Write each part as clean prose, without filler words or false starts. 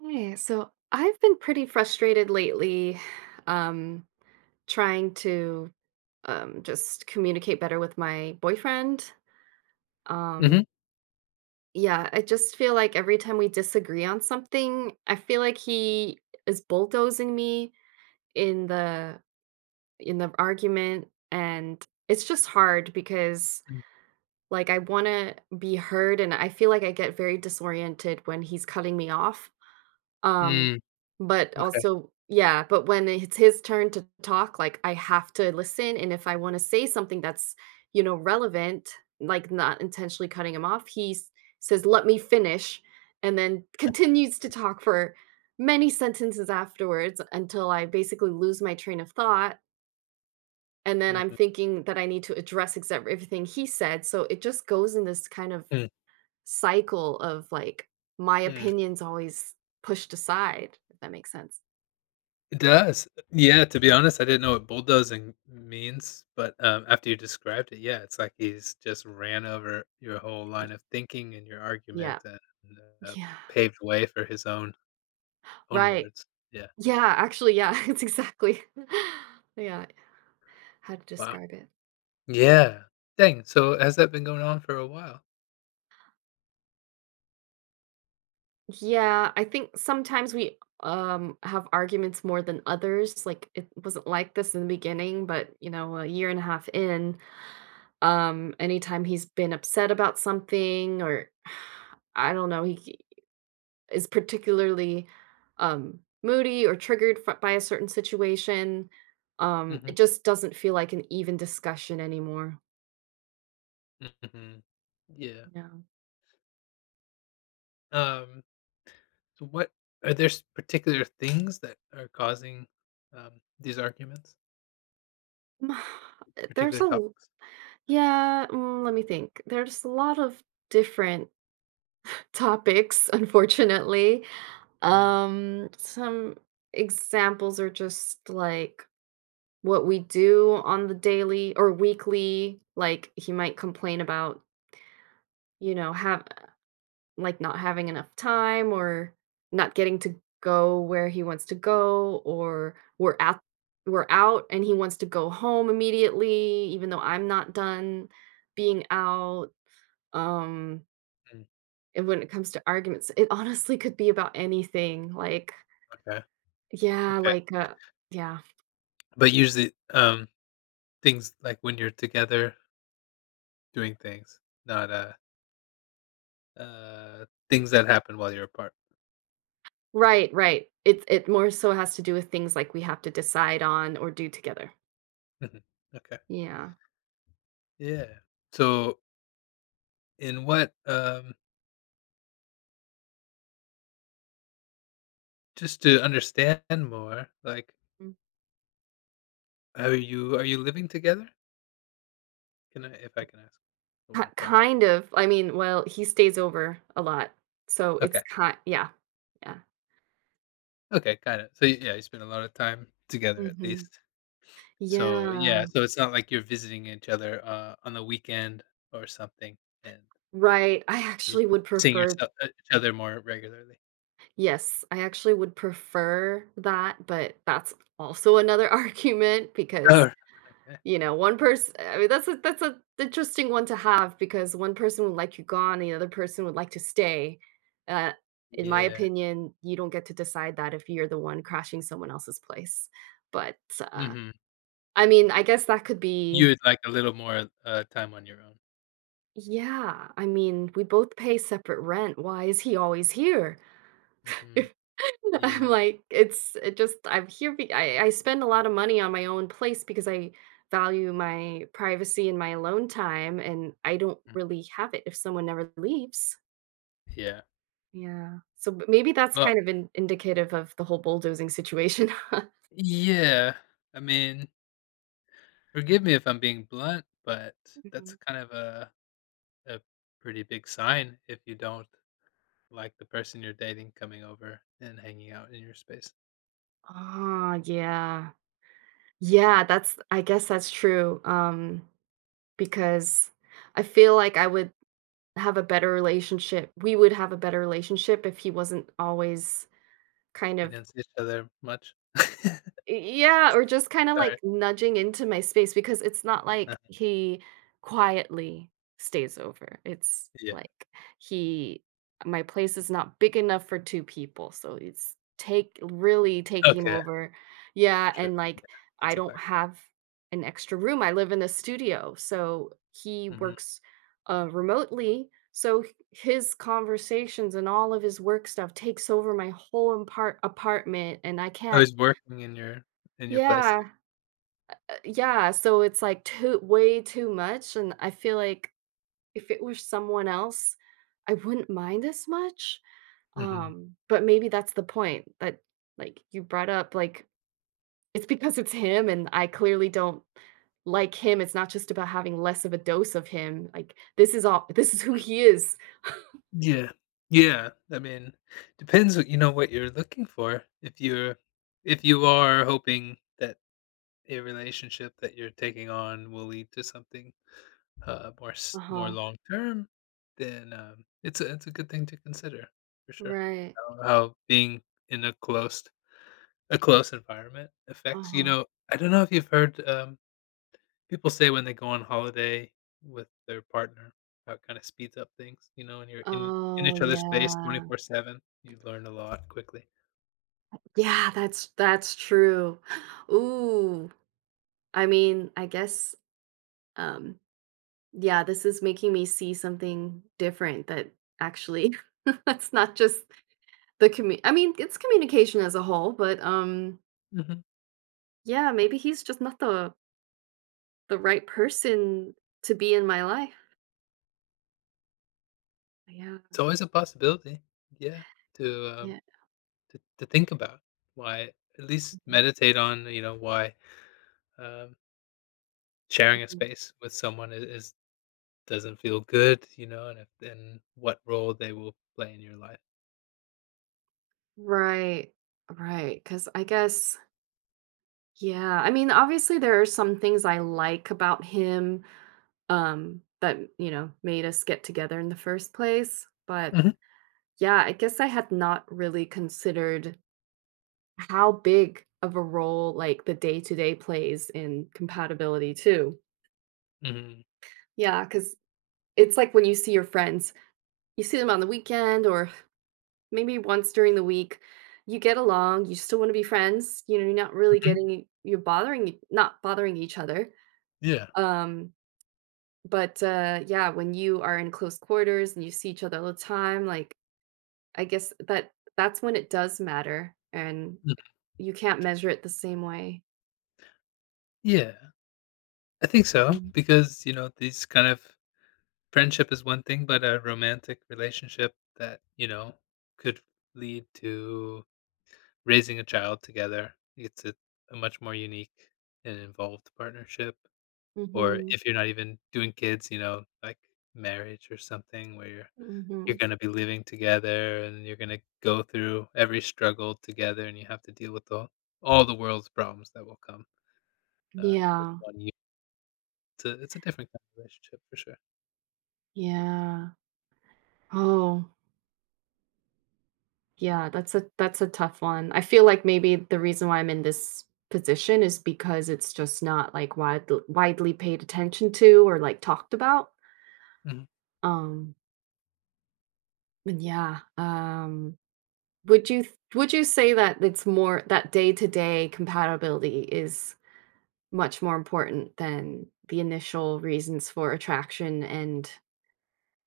Hey, so I've been pretty frustrated lately, um, trying to just communicate better with my boyfriend. Um, Mhm. yeah, I just feel like every time we disagree on something, I feel like he is bulldozing me in the in the argument, and it's just hard because Mm. like I want to be heard, and I feel like I get very disoriented when he's cutting me off. Um, Mm, but okay. also, yeah, but when it's his turn to talk, like, I have to listen, and if I wanna say something that's, you know, relevant, like, not intentionally cutting him off, he s says, "Let me finish," and then continues to talk for many sentences afterwards until I basically lose my train of thought, and then Mm, I'm mhm, thinking that I need to address exact everything he said, so it just goes in this kind of mm, cycle of like my mm. opinion's always pushed aside, if that makes sense. It does. Yeah, to be Mm. honest, I didn't know what bulldozing means, but, after you described it, yeah, it's like he's just ran over your whole Y line of thinking and your argument Yeah. and, uh, Yeah. paved way for his own Right. words. Yeah. Yeah, actually, yeah, it's exactly, yeah, how to Wow. describe it. Yeah. Dang, so has that been going on for a while? Yeah, I think sometimes we, have arguments more than others, like, it wasn't like this in the beginning, but, you know, a year and a half in, anytime he's been upset about something, or I don't know, he is particularly moody or triggered by a certain situation. It Mhm, just doesn't feel like an even discussion anymore. mhm. Yeah. Yeah. Um, so what are there s particular things that are causing, um, these arguments? Mm. There's Particular a, l- topics. yeah, let me think. There's a lot of different topics, unfortunately. Mm, Some examples are just like what we do on the daily or weekly. Like he might complain about, you know, have like, not having enough time or not getting to go where he wants to go, or we're out and he wants to go home immediately, even though I'm not done being out. Um, mm, and when it comes to arguments, it honestly could be about anything. Okay, okay. Like, yeah, But usually, things like when you're together doing things, not, uh, things that happen while you're apart. right, right. It more so has to do with things like we have to decide on or do together. Mhm, okay. Yeah. Yeah. So, in what, just to understand more, like, Mm. are you living together? Can I if I can ask? I don't Ki wanna pry. Kind of. I mean, well, he stays over a lot, so Okay, it's kind, yeah. Yeah. okay, got it. So, yeah, you spend a lot of time together at Mhm. least. So, yeah, Yeah. so it's not like you're visiting each other, on the weekend or something, and Right. I you actually you're would seeing prefer yourself each other more regularly. Yes, I actually would prefer that, but that's also another argument because, Oh, okay. you know, one person I mean, that's a interesting one to have because one person would like you gone, the other person would like to stay. Uh, in my Yeah, opinion, you don't get to decide that if you're the one crashing someone else's place, but, uh mhm. I mean, I guess that could You be, would like a little more, time on your own. yeah, I mean, we both pay separate rent, why is he always here? Mhm. I'm Yeah, like, it's it just I'm here, be I spend a lot of money on my own place because I value my privacy and my alone time, and I don't mm, really have it if someone never leaves. yeah. Yeah. So, b maybe that's Well kind of in indicative of the whole bulldozing situation. yeah, I mean, forgive me if I'm being blunt, but that's Mhm. kind of a pretty big sign if you don't like the person you're dating coming over and hanging out in your space, Ah, yeah. Yeah, that's, I guess that's true, because I feel like I would have a better relationship we would have a better relationship if he wasn't always kind if you of, didn't see each other much. yeah, or just kinda, Sorry. like, nudging into my space because it's not like uh he quietly stays over. It's yeah. like, he my place is not big enough for 2 people, so it's take really taking Okay, over. Yeah, sure. and, Yeah, like, I that's a don't fact. have an extra room. I live in a studio, so he Mhm. works, remotely, so h his conversations and all of his work stuff takes over my whole impart apartment, and I I can't. was working in your place. Yeah. Yeah, so it's like too way too much, and I feel like if it were someone else, I wouldn't mind as much, Mhm. But maybe that's the point that, like, you brought up, like, it's because it's him and I clearly don't like him, it's not just about having less of a dose of him, like, this is all, this is who he is. Yeah. Yeah, I mean, depends what you're looking for. If you're if you are hoping that a relationship that you're taking on will lead to something, uh, more Uh-huh. long term, then, it's a good thing to consider for sure. Right. How being in a close environment affects you Uh-huh. know, I don't know if you've heard, people say when they go on holiday with their partner, how it kinda speeds up things, you know, and you're in Oh, each other's face yeah. 24/7, you learn a lot quickly. Yeah, that's true. Ooh, I mean, I guess, um yeah, this is making me see something different that actually it's not just the commu I mean, it's communication as a whole, but, Mhm. yeah, maybe he's just not the right person to be in my life. Yeah, It's always a possibility, yeah, to, um, yeah, to think about why at least mhm, meditate on, you know, why, um, sharing a mhm. space with someone I is doesn't feel good, you know, and if and what role they will play in your life. Right. Right. Because I guess, yeah, I mean, obviously, there are some things I like about him, that, you know, made us get together in the first place, but, Mhm. yeah, I guess I had not really considered how big of a role, like, the day to day plays in compatibility too. Mhm. Yeah, because it's like when you see your friends, you see them on the weekend or maybe once during the week, you get along, you still want to be friends. You know, you're not really Mhm. getting, you're bothering, not bothering each other. Yeah. Um, but yeah, when you are in close quarters and you see each other all the time, like I guess that's when it does matter, and Mhm. you can't measure it the same way. Yeah. I think so because, you know, these kind of friendship is one thing, but a romantic relationship that, you know, could lead to raising a child together. It's a much more unique and involved partnership, or Mm-hmm. if you're not even doing kids, you know, like marriage or something where you're Mm-hmm. you're gonna be living together and you're gonna go through every struggle together and you have to deal with all the world's problems that will come, as Yeah, one unit. It's a different kind of relationship for sure. yeah. Oh, yeah, that's a tough one. I feel like maybe the reason why I'm in this position is because it's just not like widely paid attention to or like talked about. Mhm. Um, and yeah, would you would you say that it's more that day-to-day compatibility is much more important than the initial reasons for attraction, and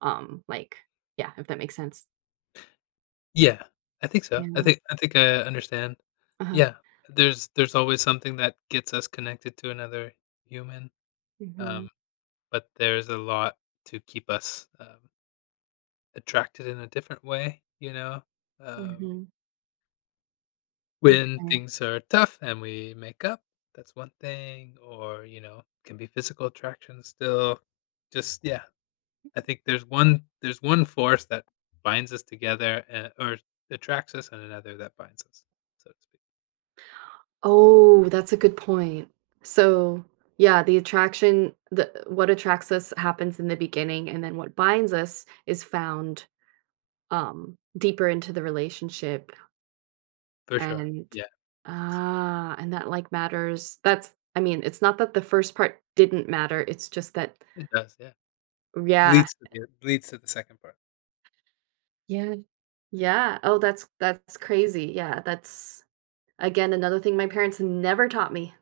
like, yeah, if that makes sense. Yeah, I think so. I Yeah. think I think I understand. Uh-huh. Yeah, there's always something that gets us connected to another human, Mhm. um, but there's a lot to keep us, attracted in a different way, you know? Um, Mhm. when Okay. things are tough and we make up, that's one thing, or, you know, can be physical attraction still. Just, yeah, I think there's one force that binds us together, or attracts us, and another that binds us, so to speak. Oh, that's a good point. Yeah. So, yeah, the attraction, the what attracts us happens in the beginning, and then what binds us is found, deeper into the relationship. For sure. And Yeah. and that, like, matters. That's, I mean, it's not that the first part didn't matter, it's just that, It does, yeah. yeah. Leads to the second part. Yeah. Yeah. Oh, that's crazy. Yeah, that's again another thing my parents never taught me.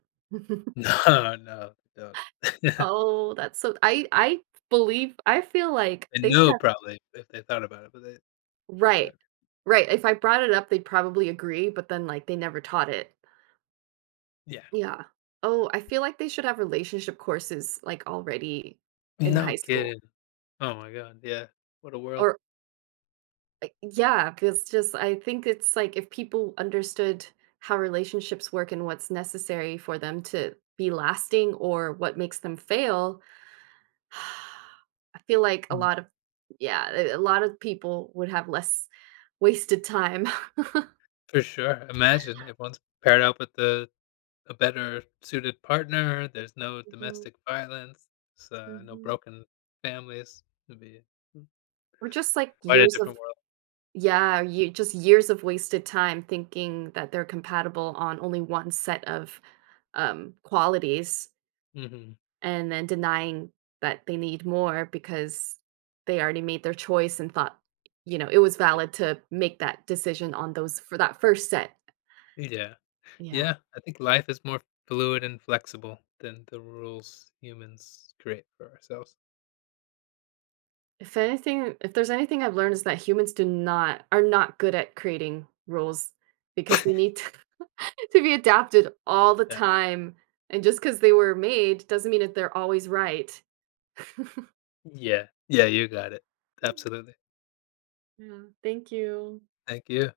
No, no, they don't. Oh, that's so I believe, I feel like They they should know have. probably if they thought about it, but they Right. certainly. Right, if I brought it up, they'd probably agree, but then, like, they never taught it. Yeah. Yeah. Oh, I feel like they should have relationship courses, like, already in No high school, kidding. Oh my god, yeah. What a world. or like, yeah, 'cause just I think it's like if people understood how relationships work and what's necessary for them to be lasting or what makes them fail, I feel like a Mm, lot of, yeah, a lot of people would have less wasted time. for sure. Imagine if one's paired up with the a better suited partner, there's no Mhm, domestic violence, s no mhm. broken families. It'd be Or just, like, quite a years of, different world. yeah, you just years of wasted time thinking that they're compatible on only one set of, qualities, Mhm. and then denying that they need more because they already made their choice and thought, you know, it was Yeah. valid to make that decision on those for that first set. Yeah. Yeah. Yeah, I think life is more fluid and flexible than the rules humans create for ourselves. If there's anything I've learned is that humans do not are not good at creating rules because they need to to be adapted all the Yeah. time, and just because they were made doesn't mean that they're always right. Yeah. Yeah, you got it. Absolutely. Yeah, thank you. Thank you.